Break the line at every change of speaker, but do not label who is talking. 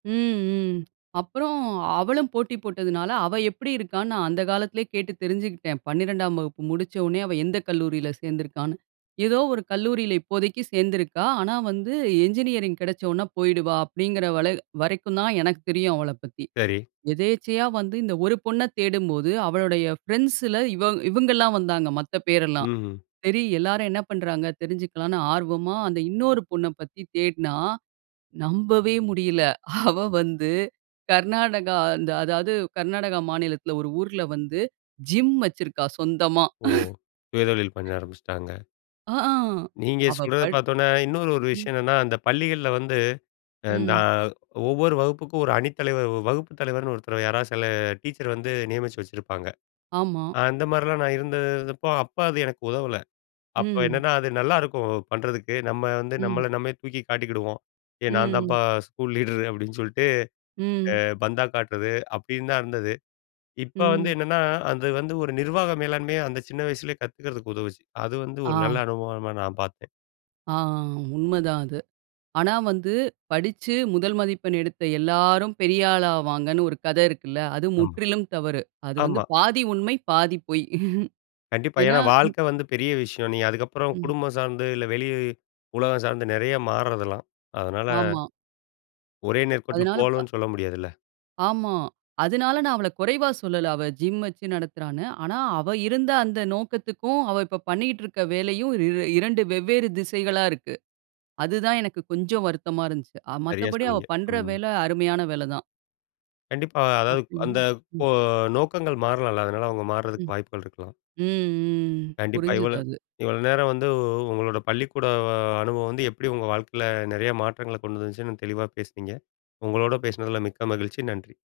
ம், ம். அப்புறம் அவளும் போட்டி போட்டதுனால, அவ எப்டி இருக்கான்னு நான் அந்த காலத்திலேயே கேட்டு தெரிஞ்சுக்கிட்டேன். 12ம் வகுப்பு முடிச்சோனே அவ எந்த கல்லூரியில சேர்ந்துருக்கான்னு. ஏதோ ஒரு கல்லூரியில இப்போதைக்கு சேர்ந்துருக்கா. ஆனா வந்து இன்ஜினியரிங் கெடைச்சவொன்னே போயிடுவா அப்டிங்கிற வரை வரைக்கும் தான் எனக்கு தெரியும் அவளைப் பத்தி.
சரி.
எதேச்சையா வந்து இந்த ஒரு பொண்ணை தேடும்போது அவளுடைய ஃப்ரெண்ட்ஸில இவ இவங்கள்லாம் வந்தாங்க மத்த பேரெல்லாம்.
ம்ஹ்ம்.
சரி எல்லாரும் என்ன பண்றாங்க தெரிஞ்சுக்கலான்னு ஆர்வமா அந்த இன்னொரு பொண்ண பத்தி தேடுனா நம்பவே முடியல. அவ வந்து கர்நாடகா அந்த அதாது கர்நாடகா மாநிலத்துல, ஒரு ஊர்ல வந்து ஜிம் வச்சிருக்கா சொந்தமா.
ஓஹோ! சுய தொழில் பண்ண ஆரம்பிச்சுட்டாங்க.
ஆ அஹ.
நீங்க
அவ
சொல்றத
படி
பாத்தவுன்னே இன்னொரு ஒரு
ம்.
விஷயம் என்னன்னா, அந்த பள்ளிகள்ல வந்து அ நா
ம்.
ஒவ்வொரு வகுப்புக்கும் ஒரு அணித்தலைவர் வ வ வகுப்பு தலைவர்ன்னு ஒருத்தர் யாரா சில டீச்சர் வந்து நியமிச்சு வச்சிருப்பாங்க.
ஆமா.
அந்த மாரிலாம் நான் இருந்தப்போ அப்ப அது எனக்கு உதவல. அப்ப
ம்.
என்னன்னா அது நல்லாருக்கும் பண்றதுக்கு நம்ம வந்து
ம்.
நம்மள நம்மே தூக்கி காட்டிக்கிடுவோம். "ஏய் நான்
ம்.
தான்ப்பா ஸ்கூல் லீடரு!" அப்டின்னு சொல்லிட்டு, அ
ம்.
பந்தா காட்றது அப்டின்னு தான் இருந்தது. இப்ப வந்து
ம்.
என்னன்னா அது வந்து ஒரு நிர்வாக மேலாண்மையை அந்த சின்ன வயசுலயே கத்துக்கிறதுக்கு உதவுச்சு. அது வந்து ஒரு நல்ல
ஆ.
அனுபவமா நான் பார்த்தேன்.
ஆ ஆ உண்ம தான் அது. ஆனா வந்து படிச்சு முதல் மதிப்பெண் எடுத்த எல்லாரும் பெரிய ஆள் ஆவாங்கன்னு ஒரு கதை இருக்குல்ல, அது
ஆமா.
முற்றிலும் தவறு. அது வந்து
ஆமா.
பாதி உண்ம பாதி பொய்.
கண்டிப்பா.
ஏன்னா
ஏன்னா
ம்.
வாழ்க்கை வந்து பெரிய விஷயம். நீ அதுக்கப்புறம்
ம்.
குடும்பம் சார்ந்து இல்ல, வெளி உலகம் சார்ந்து நெறைய மாறதலாம் அதனால
ஆமா.
ஒரே நேர்கோட்டுல
அதனால. ப
போவோம்னு சொல்ல முடியாதுல.
ஆமா. அதுனால நான் அவள குறைவா சொல்லல அவ ஜிம் வச்சு நடத்துறான்னு. ஆனா அவ இருந்த அந்த நோக்கத்துக்கும் அவ இப்ப பண்ணிட்டுருக்குற வேலையும் இரு 2 வெவ்வேறு திசைகளா இருக்கு. அதுதான் எனக்கு கொஞ்சம் வருத்தமா இருந்துச்சு.
சரியா
மத்தபடி அவ
சொன்னீங்க.
பண்ற
ம்.
வேல அருமையான வேல தான்.
கண்டிப்பா அதாவது
அப்டின்னா,
அந்த
ம்.
கோ நோக்கங்கள் மாறலாம்ல! அதனால அவங்க
ம்.
மார்றதுக்கு வாய்ப்புகள் இருக்கலாம்.
ம் ம்
கண்டிப்பா
புரிஞ்சது
இவ்வளோ
அது.
இவ்வளோ நேரம் வந்து உ உங்களோட பள்ளிக்கூட அனுபவம் வந்து எப்படி உங்க வாழ்க்கையில நிறைய மாற்றங்களை கொண்டு வந்துச்சுன்னு தெளிவா பேசினீங்க. உங்களோடு பேசினதுல மிக்க மகிழ்ச்சி நன்றி.